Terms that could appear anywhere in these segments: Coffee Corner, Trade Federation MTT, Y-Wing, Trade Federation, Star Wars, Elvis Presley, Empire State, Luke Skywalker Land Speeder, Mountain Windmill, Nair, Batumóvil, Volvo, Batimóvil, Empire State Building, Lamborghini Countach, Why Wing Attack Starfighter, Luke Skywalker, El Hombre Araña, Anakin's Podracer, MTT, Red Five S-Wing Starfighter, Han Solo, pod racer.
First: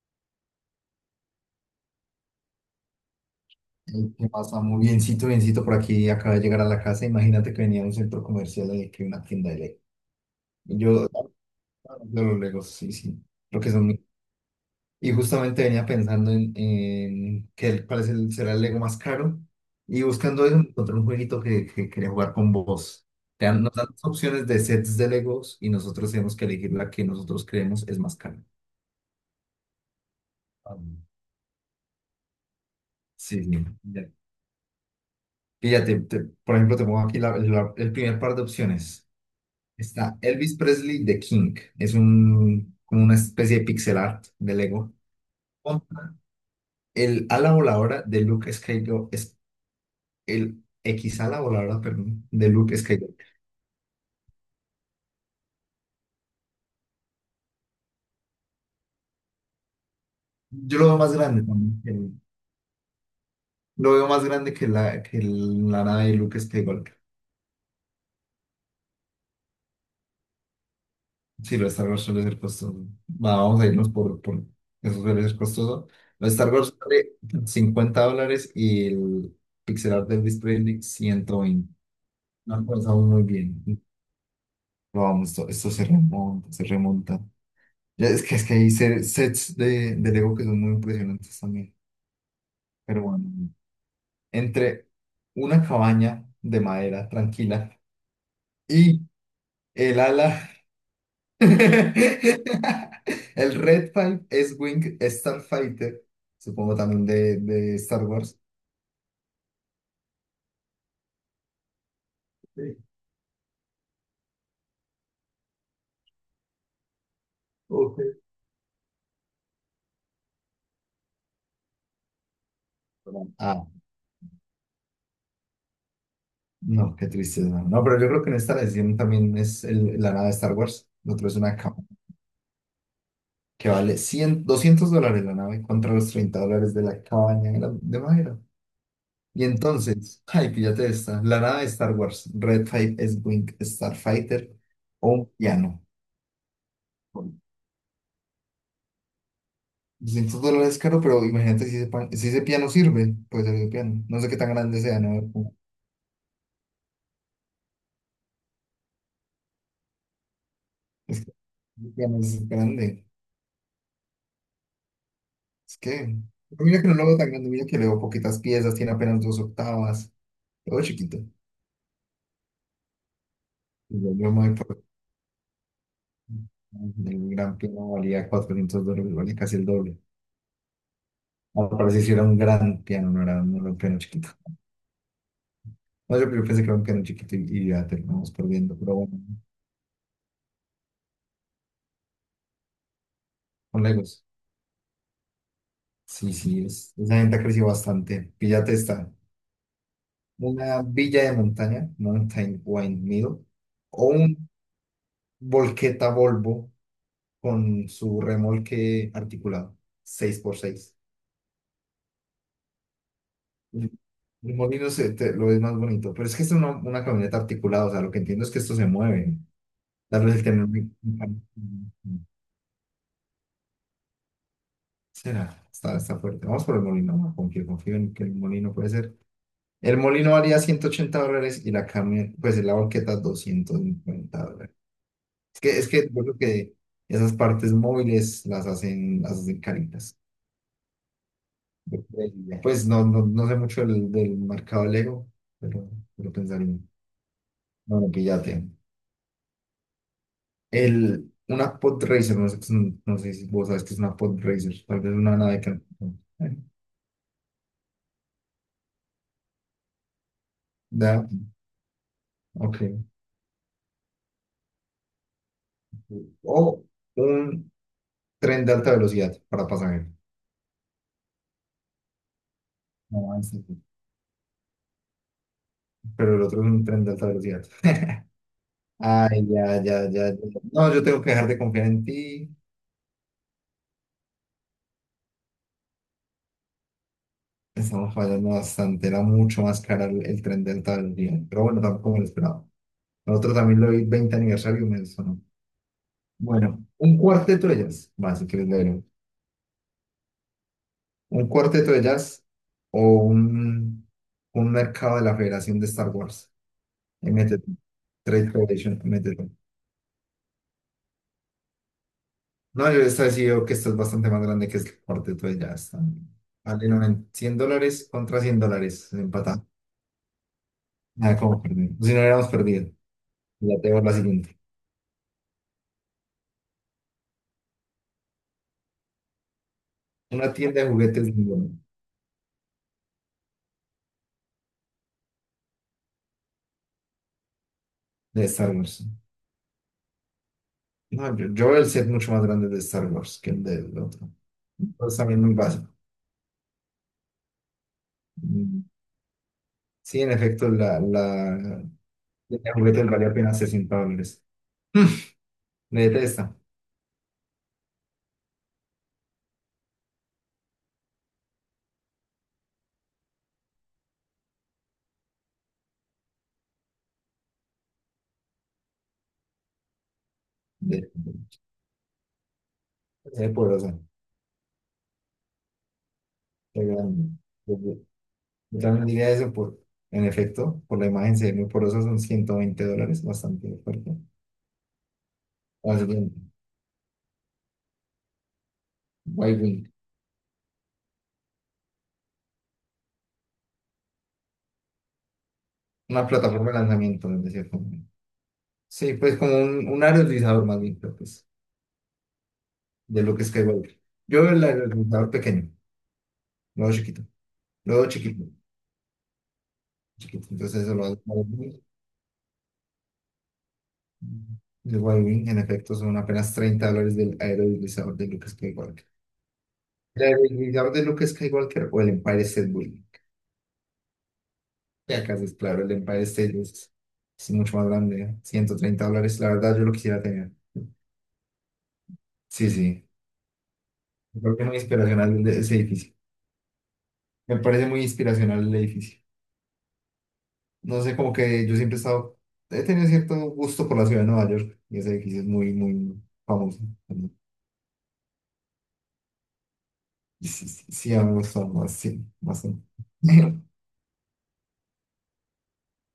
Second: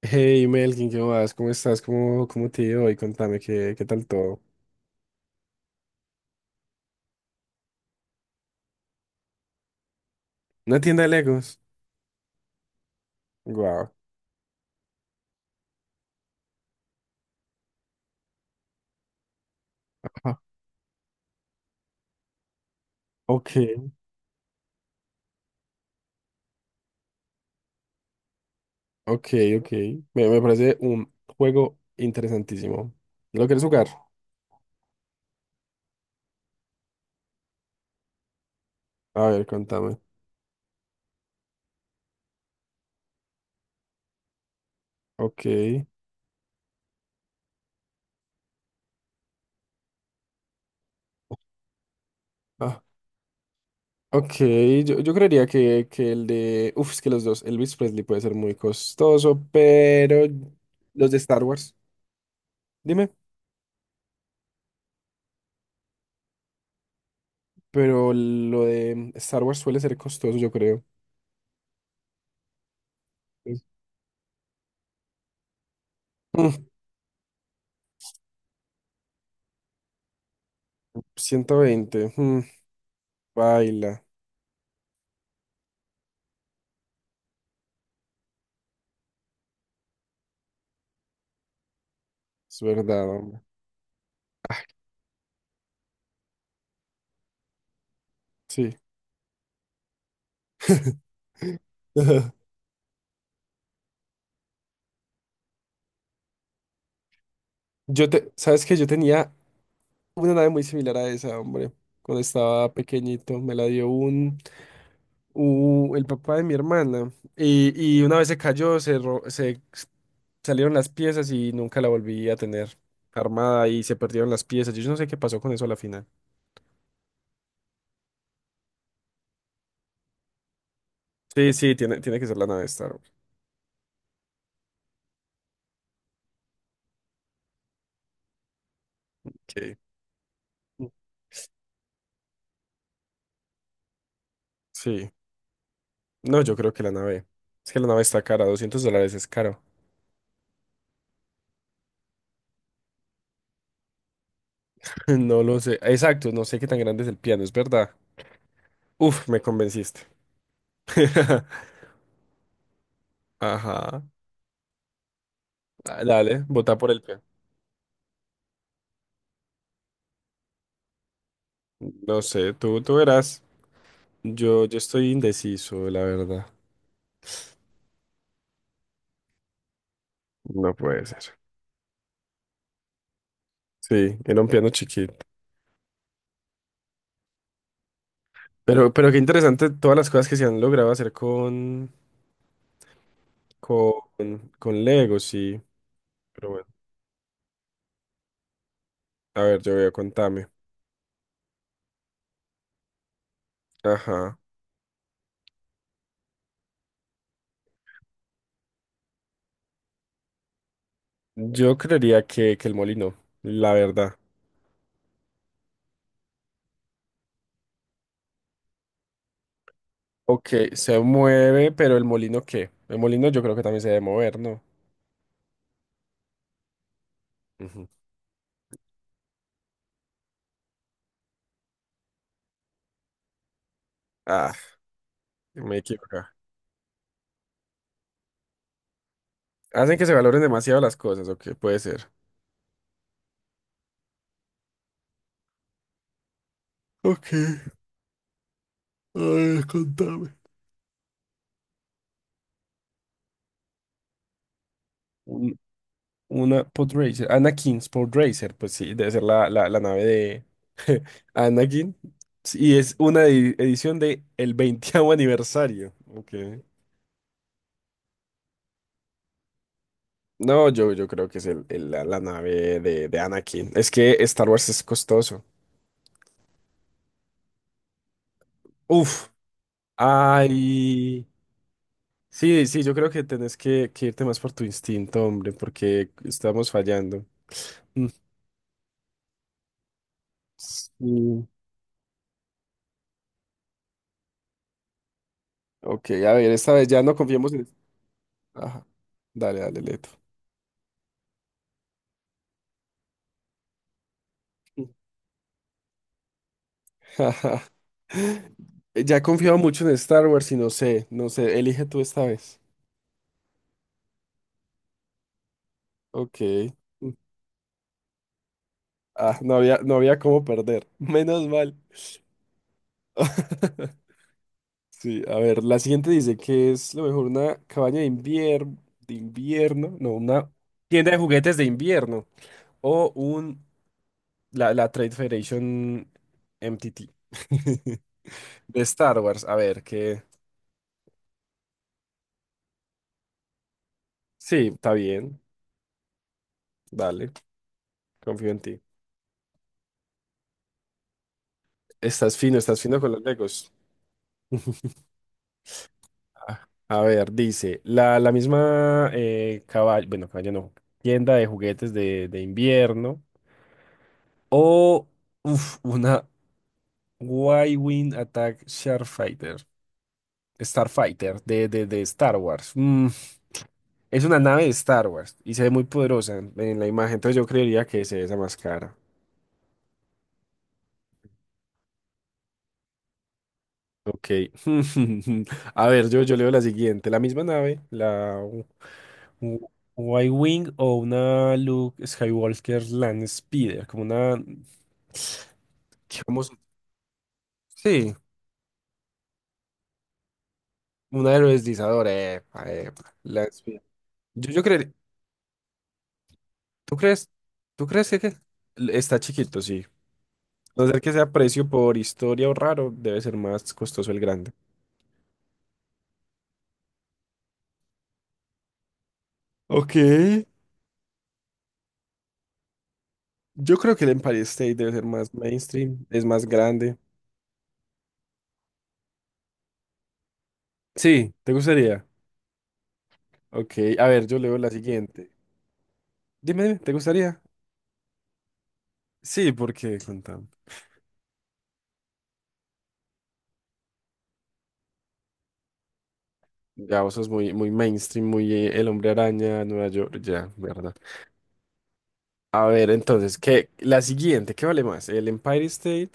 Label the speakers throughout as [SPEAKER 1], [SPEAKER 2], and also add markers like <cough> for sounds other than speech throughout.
[SPEAKER 1] Hey Melkin, ¿qué más? ¿Cómo estás? ¿Cómo te ha ido hoy? Contame, ¿qué tal
[SPEAKER 2] Ey, ¿qué
[SPEAKER 1] todo?
[SPEAKER 2] pasa? Muy biencito, biencito por aquí. Acaba de llegar a la casa. Imagínate que venía a un centro comercial en que una tienda de Lego. Y
[SPEAKER 1] ¿Una tienda de
[SPEAKER 2] Yo,
[SPEAKER 1] Legos?
[SPEAKER 2] de los Legos, sí, sí. Lo que son.
[SPEAKER 1] Wow.
[SPEAKER 2] Y justamente venía pensando en cuál es será el Lego más caro. Y
[SPEAKER 1] Ajá.
[SPEAKER 2] buscando eso, encontré un jueguito que quería jugar con vos.
[SPEAKER 1] Ok,
[SPEAKER 2] Nos dan dos opciones de sets de Legos y nosotros tenemos que elegir la que nosotros creemos es más cara.
[SPEAKER 1] ok, ok. Me parece
[SPEAKER 2] Ah,
[SPEAKER 1] un juego interesantísimo.
[SPEAKER 2] sí,
[SPEAKER 1] ¿Lo
[SPEAKER 2] sí.
[SPEAKER 1] quieres jugar?
[SPEAKER 2] Ya. Fíjate, por ejemplo, te pongo aquí el primer par de opciones.
[SPEAKER 1] A ver, contame.
[SPEAKER 2] Está Elvis Presley The King. Es un, como una especie de pixel art de Lego.
[SPEAKER 1] Ok.
[SPEAKER 2] El ala voladora de Luke Skywalker es el X ala voladora, perdón, de Luke
[SPEAKER 1] Ah,
[SPEAKER 2] Skywalker.
[SPEAKER 1] ok, yo creería que el de... Uf, es que los dos. Elvis Presley puede ser muy costoso, pero...
[SPEAKER 2] Yo lo veo
[SPEAKER 1] Los
[SPEAKER 2] más
[SPEAKER 1] de Star
[SPEAKER 2] grande
[SPEAKER 1] Wars.
[SPEAKER 2] también.
[SPEAKER 1] Dime.
[SPEAKER 2] Lo veo más grande la nave de Luke Skywalker.
[SPEAKER 1] Pero lo de Star Wars suele ser costoso, yo creo.
[SPEAKER 2] Sí, lo de Star Wars suele ser costoso. Va, vamos
[SPEAKER 1] Es-
[SPEAKER 2] a irnos por eso suele ser costoso. Lo de Star
[SPEAKER 1] Mm,
[SPEAKER 2] Wars vale $50 y el pixel art de Elvis Presley 120.
[SPEAKER 1] 120.
[SPEAKER 2] No alcanzamos muy bien.
[SPEAKER 1] Baila,
[SPEAKER 2] Pero vamos, esto se remonta, se remonta. Ya, es que hay sets de Lego que son muy impresionantes también.
[SPEAKER 1] es
[SPEAKER 2] Pero
[SPEAKER 1] verdad,
[SPEAKER 2] bueno,
[SPEAKER 1] hombre.
[SPEAKER 2] entre una cabaña de madera tranquila
[SPEAKER 1] Sí.
[SPEAKER 2] y el ala,
[SPEAKER 1] <laughs>
[SPEAKER 2] <laughs> el Red Five S-Wing Starfighter, supongo también de Star
[SPEAKER 1] Yo te,
[SPEAKER 2] Wars.
[SPEAKER 1] ¿sabes qué? Yo tenía una nave muy similar a esa, hombre. Cuando estaba
[SPEAKER 2] Sí,
[SPEAKER 1] pequeñito, me la dio el papá de mi hermana. Y una
[SPEAKER 2] ok.
[SPEAKER 1] vez se cayó, se salieron las piezas y nunca la volví a tener
[SPEAKER 2] Ah,
[SPEAKER 1] armada y se perdieron las piezas. Yo no sé qué pasó con eso a la final.
[SPEAKER 2] no, qué tristeza. No, pero yo creo que en esta la decisión también es la nave de Star Wars. Lo otro es
[SPEAKER 1] Sí,
[SPEAKER 2] una
[SPEAKER 1] sí,
[SPEAKER 2] cabaña.
[SPEAKER 1] tiene que ser la nave Star Wars.
[SPEAKER 2] Que vale 100 200 dólares la nave contra los $30 de la cabaña de madera. Y
[SPEAKER 1] Sí.
[SPEAKER 2] entonces, ay, píllate esta, la nave de Star Wars, Red 5 S-Wing Starfighter o
[SPEAKER 1] Sí.
[SPEAKER 2] un piano.
[SPEAKER 1] No, yo creo que la nave. Es que la nave está cara, $200 es caro.
[SPEAKER 2] $200 caro, pero imagínate si ese, si ese piano sirve, puede ser el piano. No sé qué tan grande sea,
[SPEAKER 1] <laughs>
[SPEAKER 2] ¿no?
[SPEAKER 1] No lo sé. Exacto, no sé qué tan grande es el piano, es verdad. Uf, me convenciste. <laughs>
[SPEAKER 2] Es que el piano es grande.
[SPEAKER 1] Ajá.
[SPEAKER 2] Es
[SPEAKER 1] Ah,
[SPEAKER 2] que,
[SPEAKER 1] dale,
[SPEAKER 2] pero
[SPEAKER 1] vota
[SPEAKER 2] mira que
[SPEAKER 1] por
[SPEAKER 2] no
[SPEAKER 1] el
[SPEAKER 2] lo veo
[SPEAKER 1] piano.
[SPEAKER 2] tan grande, mira que le veo poquitas piezas, tiene apenas dos octavas, lo veo chiquito.
[SPEAKER 1] No sé, tú verás.
[SPEAKER 2] Y yo me voy
[SPEAKER 1] Yo
[SPEAKER 2] por
[SPEAKER 1] estoy indeciso, la verdad.
[SPEAKER 2] el gran piano valía $400, valía casi el doble.
[SPEAKER 1] No puede ser.
[SPEAKER 2] Ahora parece que era un gran piano, no era, no era un piano
[SPEAKER 1] Sí,
[SPEAKER 2] chiquito.
[SPEAKER 1] era un piano chiquito.
[SPEAKER 2] No, yo pensé que era un piano chiquito y ya terminamos perdiendo, pero
[SPEAKER 1] Pero
[SPEAKER 2] bueno,
[SPEAKER 1] qué interesante todas las cosas que se han logrado hacer
[SPEAKER 2] con Legos.
[SPEAKER 1] con Lego, sí.
[SPEAKER 2] Sí,
[SPEAKER 1] Pero
[SPEAKER 2] sí,
[SPEAKER 1] bueno,
[SPEAKER 2] esa gente ha crecido bastante. Píllate esta,
[SPEAKER 1] a ver, yo voy a contarme.
[SPEAKER 2] una villa de montaña, Mountain Windmill, o
[SPEAKER 1] Ajá.
[SPEAKER 2] un volqueta Volvo con su remolque articulado, seis por seis.
[SPEAKER 1] Yo creería que el molino, la
[SPEAKER 2] El
[SPEAKER 1] verdad.
[SPEAKER 2] el molino lo es más bonito, pero es que es una camioneta articulada, o sea, lo que entiendo es que esto se mueve. Tal vez el
[SPEAKER 1] Ok,
[SPEAKER 2] tener un-
[SPEAKER 1] se mueve,
[SPEAKER 2] un
[SPEAKER 1] pero el molino ¿qué? El molino yo creo que también se debe mover, ¿no?
[SPEAKER 2] Será, está fuerte. Vamos por el molino, confío,
[SPEAKER 1] Ujú.
[SPEAKER 2] confío en que el molino puede ser. El molino valía $180 y la carne, pues la banqueta 250
[SPEAKER 1] Ah,
[SPEAKER 2] dólares. Es
[SPEAKER 1] me
[SPEAKER 2] que, es que yo
[SPEAKER 1] equivoqué.
[SPEAKER 2] creo que esas partes móviles las hacen
[SPEAKER 1] Hacen que se
[SPEAKER 2] caritas.
[SPEAKER 1] valoren demasiado las cosas, ok, puede
[SPEAKER 2] Yo
[SPEAKER 1] ser.
[SPEAKER 2] creería. Pues no, no, no sé mucho del mercado Lego, pero, pero pensaría.
[SPEAKER 1] Ok, a
[SPEAKER 2] Bueno, píllate.
[SPEAKER 1] ver, contame.
[SPEAKER 2] El, una pod racer no sé, no sé si vos sabes que es una pod racer tal vez una
[SPEAKER 1] Un-
[SPEAKER 2] nave que... eh,
[SPEAKER 1] una Podracer, Anakin's Podracer, pues sí, debe ser la, la nave de <laughs>
[SPEAKER 2] Da,
[SPEAKER 1] Anakin. Sí, y es
[SPEAKER 2] ok.
[SPEAKER 1] una edición de el veintiavo aniversario. Ok.
[SPEAKER 2] O un tren de alta velocidad para pasajeros.
[SPEAKER 1] No, yo creo que es la, la nave de
[SPEAKER 2] No, en
[SPEAKER 1] Anakin.
[SPEAKER 2] serio.
[SPEAKER 1] Es que Star Wars es costoso.
[SPEAKER 2] Pero el otro es un tren de alta velocidad.
[SPEAKER 1] Uf.
[SPEAKER 2] Ay, ya, ya, ya, ya. No, yo tengo
[SPEAKER 1] Ay,
[SPEAKER 2] que dejar de confiar en ti.
[SPEAKER 1] sí, sí, yo creo que tenés que irte más por tu instinto, hombre, porque estamos fallando. Mm.
[SPEAKER 2] Estamos fallando bastante. Era mucho más cara el tren de alta velocidad.
[SPEAKER 1] Sí.
[SPEAKER 2] Pero bueno, tampoco me lo esperaba. El otro también lo vi 20 aniversario y me sonó.
[SPEAKER 1] Ok, a ver, esta
[SPEAKER 2] Bueno,
[SPEAKER 1] vez ya no
[SPEAKER 2] un
[SPEAKER 1] confiemos
[SPEAKER 2] cuarteto
[SPEAKER 1] en...
[SPEAKER 2] de jazz. Va, si quieres
[SPEAKER 1] Ajá,
[SPEAKER 2] leerlo.
[SPEAKER 1] dale, dale, Leto.
[SPEAKER 2] Un cuarteto de jazz o un mercado de la Federación de Star Wars.
[SPEAKER 1] Ajá.
[SPEAKER 2] MTT. Trade
[SPEAKER 1] <laughs>
[SPEAKER 2] Federation.
[SPEAKER 1] Ya he
[SPEAKER 2] MTT.
[SPEAKER 1] confiado mucho en Star Wars y no sé, no sé, elige tú esta vez.
[SPEAKER 2] No, yo esta vez sí veo que esta es bastante más grande que el corte, entonces ya están.
[SPEAKER 1] Ok.
[SPEAKER 2] Vale, no, en $100 contra $100,
[SPEAKER 1] Ah, no
[SPEAKER 2] empatado.
[SPEAKER 1] había, no había cómo perder.
[SPEAKER 2] Nada,
[SPEAKER 1] Menos
[SPEAKER 2] como
[SPEAKER 1] mal.
[SPEAKER 2] perdido. Si no hubiéramos perdido, ya te veo la
[SPEAKER 1] <laughs>
[SPEAKER 2] siguiente.
[SPEAKER 1] Sí, a ver, la siguiente dice que es lo mejor una cabaña de invierno, no, una
[SPEAKER 2] Una tienda de
[SPEAKER 1] tienda de
[SPEAKER 2] juguetes de
[SPEAKER 1] juguetes de invierno o un la, la Trade Federation MTT <laughs>
[SPEAKER 2] de Star
[SPEAKER 1] de
[SPEAKER 2] Wars.
[SPEAKER 1] Star Wars. A ver, que
[SPEAKER 2] No, yo veo el set mucho más grande de Star Wars que el del otro.
[SPEAKER 1] sí, está
[SPEAKER 2] Entonces
[SPEAKER 1] bien,
[SPEAKER 2] también muy básico.
[SPEAKER 1] dale, confío en ti.
[SPEAKER 2] Mm, Sí, en efecto, tienda de
[SPEAKER 1] Estás fino
[SPEAKER 2] juguetes
[SPEAKER 1] con los
[SPEAKER 2] valía apenas
[SPEAKER 1] Legos.
[SPEAKER 2] $60. Mm, Me detesta.
[SPEAKER 1] Ah, a ver, dice la, la misma cabaña, bueno, cabaña no, tienda de juguetes de invierno o uf, una Why Wing Attack Starfighter.
[SPEAKER 2] De,
[SPEAKER 1] Starfighter de Star Wars. Mm,
[SPEAKER 2] de poderosa.
[SPEAKER 1] es una nave de Star Wars y se ve muy poderosa en
[SPEAKER 2] Qué
[SPEAKER 1] la imagen,
[SPEAKER 2] grande.
[SPEAKER 1] entonces yo creería que es esa más
[SPEAKER 2] Yo
[SPEAKER 1] cara.
[SPEAKER 2] también diría eso por, en efecto, por la imagen se ve muy porosa, son $120, bastante fuerte.
[SPEAKER 1] Ok. <laughs> A
[SPEAKER 2] Así
[SPEAKER 1] ver,
[SPEAKER 2] que,
[SPEAKER 1] yo leo la siguiente. La misma nave, w-
[SPEAKER 2] Wing,
[SPEAKER 1] Y-Wing o una Luke Skywalker Land Speeder, como una,
[SPEAKER 2] una
[SPEAKER 1] digamos,
[SPEAKER 2] plataforma de lanzamiento, de cierto modo.
[SPEAKER 1] sí,
[SPEAKER 2] Sí, pues como un área más bien, creo que
[SPEAKER 1] una
[SPEAKER 2] es,
[SPEAKER 1] aerodeslizadora. Epa, epa,
[SPEAKER 2] de lo que es
[SPEAKER 1] Land Speeder.
[SPEAKER 2] Skywalker. Yo
[SPEAKER 1] Yo,
[SPEAKER 2] veo
[SPEAKER 1] yo
[SPEAKER 2] el
[SPEAKER 1] creería.
[SPEAKER 2] área pequeño, luego
[SPEAKER 1] ¿Tú
[SPEAKER 2] chiquito,
[SPEAKER 1] crees? ¿Tú
[SPEAKER 2] luego
[SPEAKER 1] crees que, qué?
[SPEAKER 2] chiquito,
[SPEAKER 1] Está chiquito, sí.
[SPEAKER 2] chiquito.
[SPEAKER 1] A
[SPEAKER 2] Entonces
[SPEAKER 1] no
[SPEAKER 2] eso
[SPEAKER 1] ser
[SPEAKER 2] lo
[SPEAKER 1] que
[SPEAKER 2] hace
[SPEAKER 1] sea precio
[SPEAKER 2] Wing.
[SPEAKER 1] por historia o raro, debe ser más costoso el grande.
[SPEAKER 2] El Wing, en efecto, son apenas $30 del aero de Luke Skywalker.
[SPEAKER 1] Ok.
[SPEAKER 2] El aero de Luke Skywalker o el Empire State Building.
[SPEAKER 1] Yo creo que el Empire State debe ser
[SPEAKER 2] Y
[SPEAKER 1] más
[SPEAKER 2] acá es claro, el
[SPEAKER 1] mainstream,
[SPEAKER 2] Empire
[SPEAKER 1] es más
[SPEAKER 2] State es,
[SPEAKER 1] grande.
[SPEAKER 2] es mucho más grande, $130, la verdad yo lo quisiera tener.
[SPEAKER 1] Sí, ¿te gustaría?
[SPEAKER 2] Sí, sí,
[SPEAKER 1] Ok, a ver, yo
[SPEAKER 2] creo
[SPEAKER 1] leo
[SPEAKER 2] que es
[SPEAKER 1] la
[SPEAKER 2] muy inspiracional
[SPEAKER 1] siguiente.
[SPEAKER 2] ese edificio.
[SPEAKER 1] Dime, dime, ¿te gustaría?
[SPEAKER 2] Me parece muy inspiracional el edificio.
[SPEAKER 1] Sí, porque contame.
[SPEAKER 2] No sé, como que yo siempre he estado, he tenido cierto gusto por la ciudad de Nueva York y ese edificio es muy, muy famoso.
[SPEAKER 1] Ya, vos sos muy, muy mainstream, muy El Hombre Araña, Nueva York,
[SPEAKER 2] Y
[SPEAKER 1] ya,
[SPEAKER 2] sí, sí,
[SPEAKER 1] verdad.
[SPEAKER 2] sí, a mí me gusta más, sí,
[SPEAKER 1] A
[SPEAKER 2] bastante.
[SPEAKER 1] ver, entonces, ¿qué?
[SPEAKER 2] <laughs>
[SPEAKER 1] La siguiente, ¿qué vale más? ¿El Empire State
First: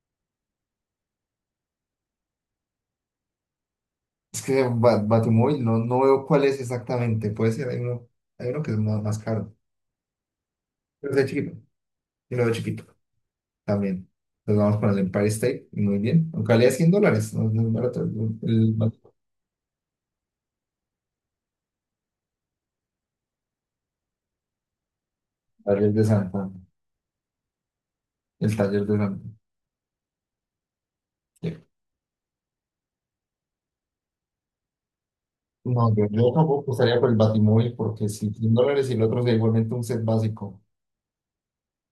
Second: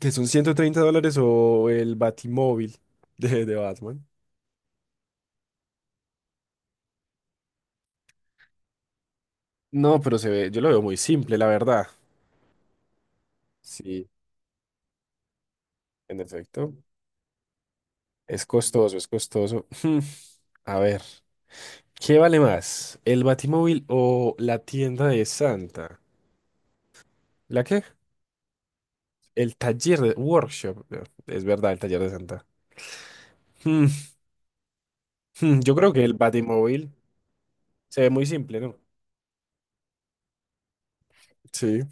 [SPEAKER 1] que son 130 dólares o el Batimóvil <laughs> de Batman?
[SPEAKER 2] Es que Batumóvil no, no veo cuál es exactamente, puede ser, hay uno que es más, más caro,
[SPEAKER 1] No, pero se ve, yo lo veo muy
[SPEAKER 2] pero es
[SPEAKER 1] simple, la
[SPEAKER 2] chiquito,
[SPEAKER 1] verdad.
[SPEAKER 2] yo lo veo chiquito.
[SPEAKER 1] Sí,
[SPEAKER 2] También. Nos vamos con el Empire State. Muy
[SPEAKER 1] en
[SPEAKER 2] bien. Aunque valía
[SPEAKER 1] efecto.
[SPEAKER 2] $100. No es muy barato. El,
[SPEAKER 1] Es
[SPEAKER 2] el
[SPEAKER 1] costoso, es costoso. <laughs> Hmm, a ver, ¿qué vale más? ¿El Batimóvil o la tienda de
[SPEAKER 2] taller
[SPEAKER 1] Santa?
[SPEAKER 2] de San Juan.
[SPEAKER 1] ¿La qué?
[SPEAKER 2] El taller de San Juan.
[SPEAKER 1] El taller de workshop. No, es
[SPEAKER 2] Sí.
[SPEAKER 1] verdad, el taller de Santa. <laughs> Hmm, Yo creo
[SPEAKER 2] No,
[SPEAKER 1] que
[SPEAKER 2] yo,
[SPEAKER 1] el
[SPEAKER 2] yo tampoco
[SPEAKER 1] Batimóvil
[SPEAKER 2] estaría por el Batimóvil
[SPEAKER 1] se
[SPEAKER 2] porque
[SPEAKER 1] ve muy
[SPEAKER 2] si 100
[SPEAKER 1] simple, ¿no?
[SPEAKER 2] dólares y el otro sería igualmente un set básico.
[SPEAKER 1] Sí.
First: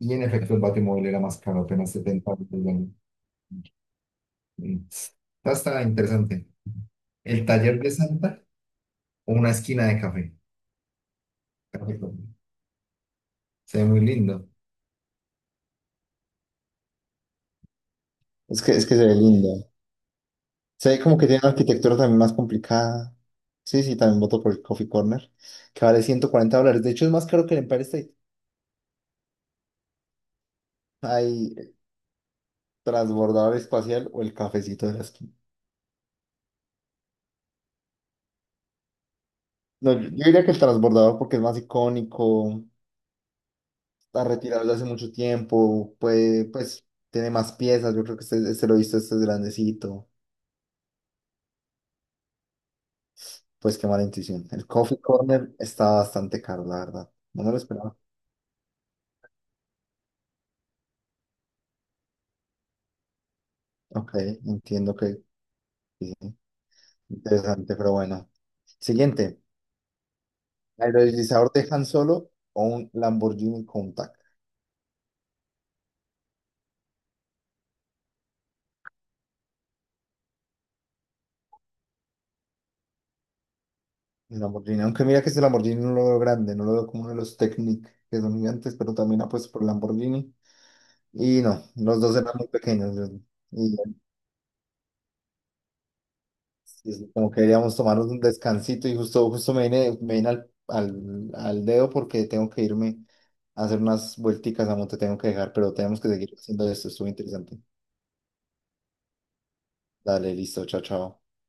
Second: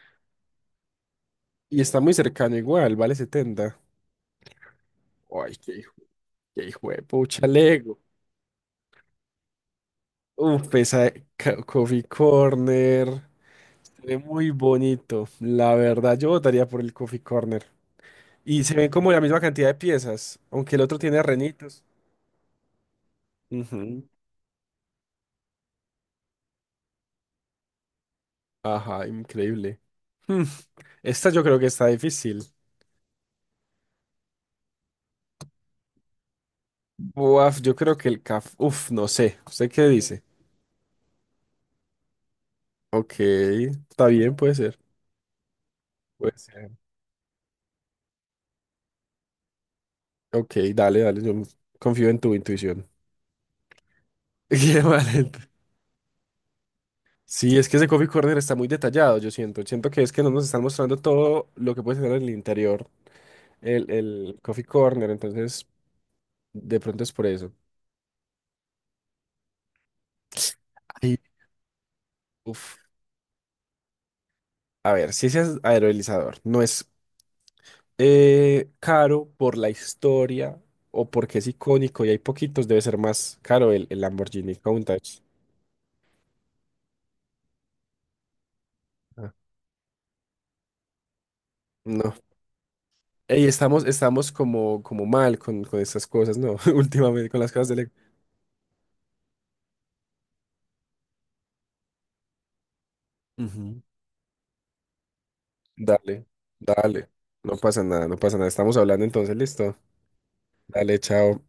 [SPEAKER 2] Y en efecto el Batimóvil era más caro,
[SPEAKER 1] Y
[SPEAKER 2] apenas
[SPEAKER 1] está muy
[SPEAKER 2] 70
[SPEAKER 1] cercano
[SPEAKER 2] dólares.
[SPEAKER 1] igual, vale 70.
[SPEAKER 2] Mm. Está,
[SPEAKER 1] Ay,
[SPEAKER 2] está interesante.
[SPEAKER 1] qué hijo de
[SPEAKER 2] El
[SPEAKER 1] pucha,
[SPEAKER 2] taller de
[SPEAKER 1] Lego.
[SPEAKER 2] Santa o una esquina de café.
[SPEAKER 1] Uf, esa ca- Coffee
[SPEAKER 2] Perfecto.
[SPEAKER 1] Corner.
[SPEAKER 2] Se ve muy
[SPEAKER 1] Se ve
[SPEAKER 2] lindo.
[SPEAKER 1] muy bonito. La verdad, yo votaría por el Coffee Corner.
[SPEAKER 2] Es
[SPEAKER 1] Y
[SPEAKER 2] que,
[SPEAKER 1] se
[SPEAKER 2] es
[SPEAKER 1] ven
[SPEAKER 2] que se
[SPEAKER 1] como
[SPEAKER 2] ve
[SPEAKER 1] la misma cantidad
[SPEAKER 2] lindo.
[SPEAKER 1] de piezas, aunque el
[SPEAKER 2] Se
[SPEAKER 1] otro
[SPEAKER 2] ve como
[SPEAKER 1] tiene
[SPEAKER 2] que tiene una
[SPEAKER 1] renitos.
[SPEAKER 2] arquitectura también más complicada. Sí, sí,
[SPEAKER 1] Ujú.
[SPEAKER 2] también voto por el Coffee Corner, que vale $140. De hecho, es más caro que el Empire State.
[SPEAKER 1] Ajá, increíble. Hmm, esta yo
[SPEAKER 2] Hay
[SPEAKER 1] creo que
[SPEAKER 2] el
[SPEAKER 1] está difícil.
[SPEAKER 2] transbordador espacial o el cafecito de la esquina.
[SPEAKER 1] Buaf, yo creo que el caf. Uf, no sé. ¿Usted qué
[SPEAKER 2] No, yo
[SPEAKER 1] dice?
[SPEAKER 2] yo diría que el transbordador porque es más icónico,
[SPEAKER 1] Ok, está
[SPEAKER 2] está
[SPEAKER 1] bien, puede
[SPEAKER 2] retirado desde
[SPEAKER 1] ser.
[SPEAKER 2] hace mucho tiempo,
[SPEAKER 1] Puede
[SPEAKER 2] puede,
[SPEAKER 1] ser.
[SPEAKER 2] pues tiene más piezas. Yo creo que este lo he visto, este es grandecito.
[SPEAKER 1] Ok, dale, dale. Yo confío en tu intuición.
[SPEAKER 2] Pues qué mala intuición.
[SPEAKER 1] <laughs>
[SPEAKER 2] El
[SPEAKER 1] Qué
[SPEAKER 2] Coffee
[SPEAKER 1] mal.
[SPEAKER 2] Corner está bastante caro, la verdad. No me lo
[SPEAKER 1] Sí, es que ese
[SPEAKER 2] esperaba.
[SPEAKER 1] coffee corner está muy detallado, yo siento. Siento que es que no nos están mostrando todo lo que puede tener en el interior
[SPEAKER 2] Ok,
[SPEAKER 1] el coffee
[SPEAKER 2] entiendo
[SPEAKER 1] corner,
[SPEAKER 2] que
[SPEAKER 1] entonces
[SPEAKER 2] sí,
[SPEAKER 1] de pronto es por eso.
[SPEAKER 2] interesante, pero bueno. Siguiente.
[SPEAKER 1] Ay,
[SPEAKER 2] Aerodislizador de Han Solo o
[SPEAKER 1] uf.
[SPEAKER 2] un Lamborghini Countach.
[SPEAKER 1] A ver, si ese es aerolizador, no es caro por la historia o porque es icónico y hay poquitos, debe ser más caro el
[SPEAKER 2] Un
[SPEAKER 1] Lamborghini
[SPEAKER 2] Lamborghini, aunque
[SPEAKER 1] Countach.
[SPEAKER 2] mira que ese Lamborghini no lo veo grande, no lo veo como uno de los Technic que son gigantes, pero también
[SPEAKER 1] Ah,
[SPEAKER 2] apuesto por Lamborghini. Y no, los
[SPEAKER 1] no.
[SPEAKER 2] dos eran muy pequeños.
[SPEAKER 1] Ey,
[SPEAKER 2] Y
[SPEAKER 1] estamos, estamos como, como mal con estas cosas, ¿no? <laughs>
[SPEAKER 2] es
[SPEAKER 1] Últimamente
[SPEAKER 2] como
[SPEAKER 1] con
[SPEAKER 2] que
[SPEAKER 1] las cosas de
[SPEAKER 2] queríamos
[SPEAKER 1] Lego.
[SPEAKER 2] tomarnos un descansito y justo me vine al dedo porque tengo que irme a hacer
[SPEAKER 1] Ujú.
[SPEAKER 2] unas vuelticas, amo, te tengo que dejar, pero tenemos que
[SPEAKER 1] Dale,
[SPEAKER 2] seguir haciendo esto, estuvo
[SPEAKER 1] dale. No
[SPEAKER 2] interesante.
[SPEAKER 1] pasa nada, no pasa nada. Estamos hablando entonces, listo.
[SPEAKER 2] Dale, listo, chao,
[SPEAKER 1] Dale,
[SPEAKER 2] chao.
[SPEAKER 1] chao.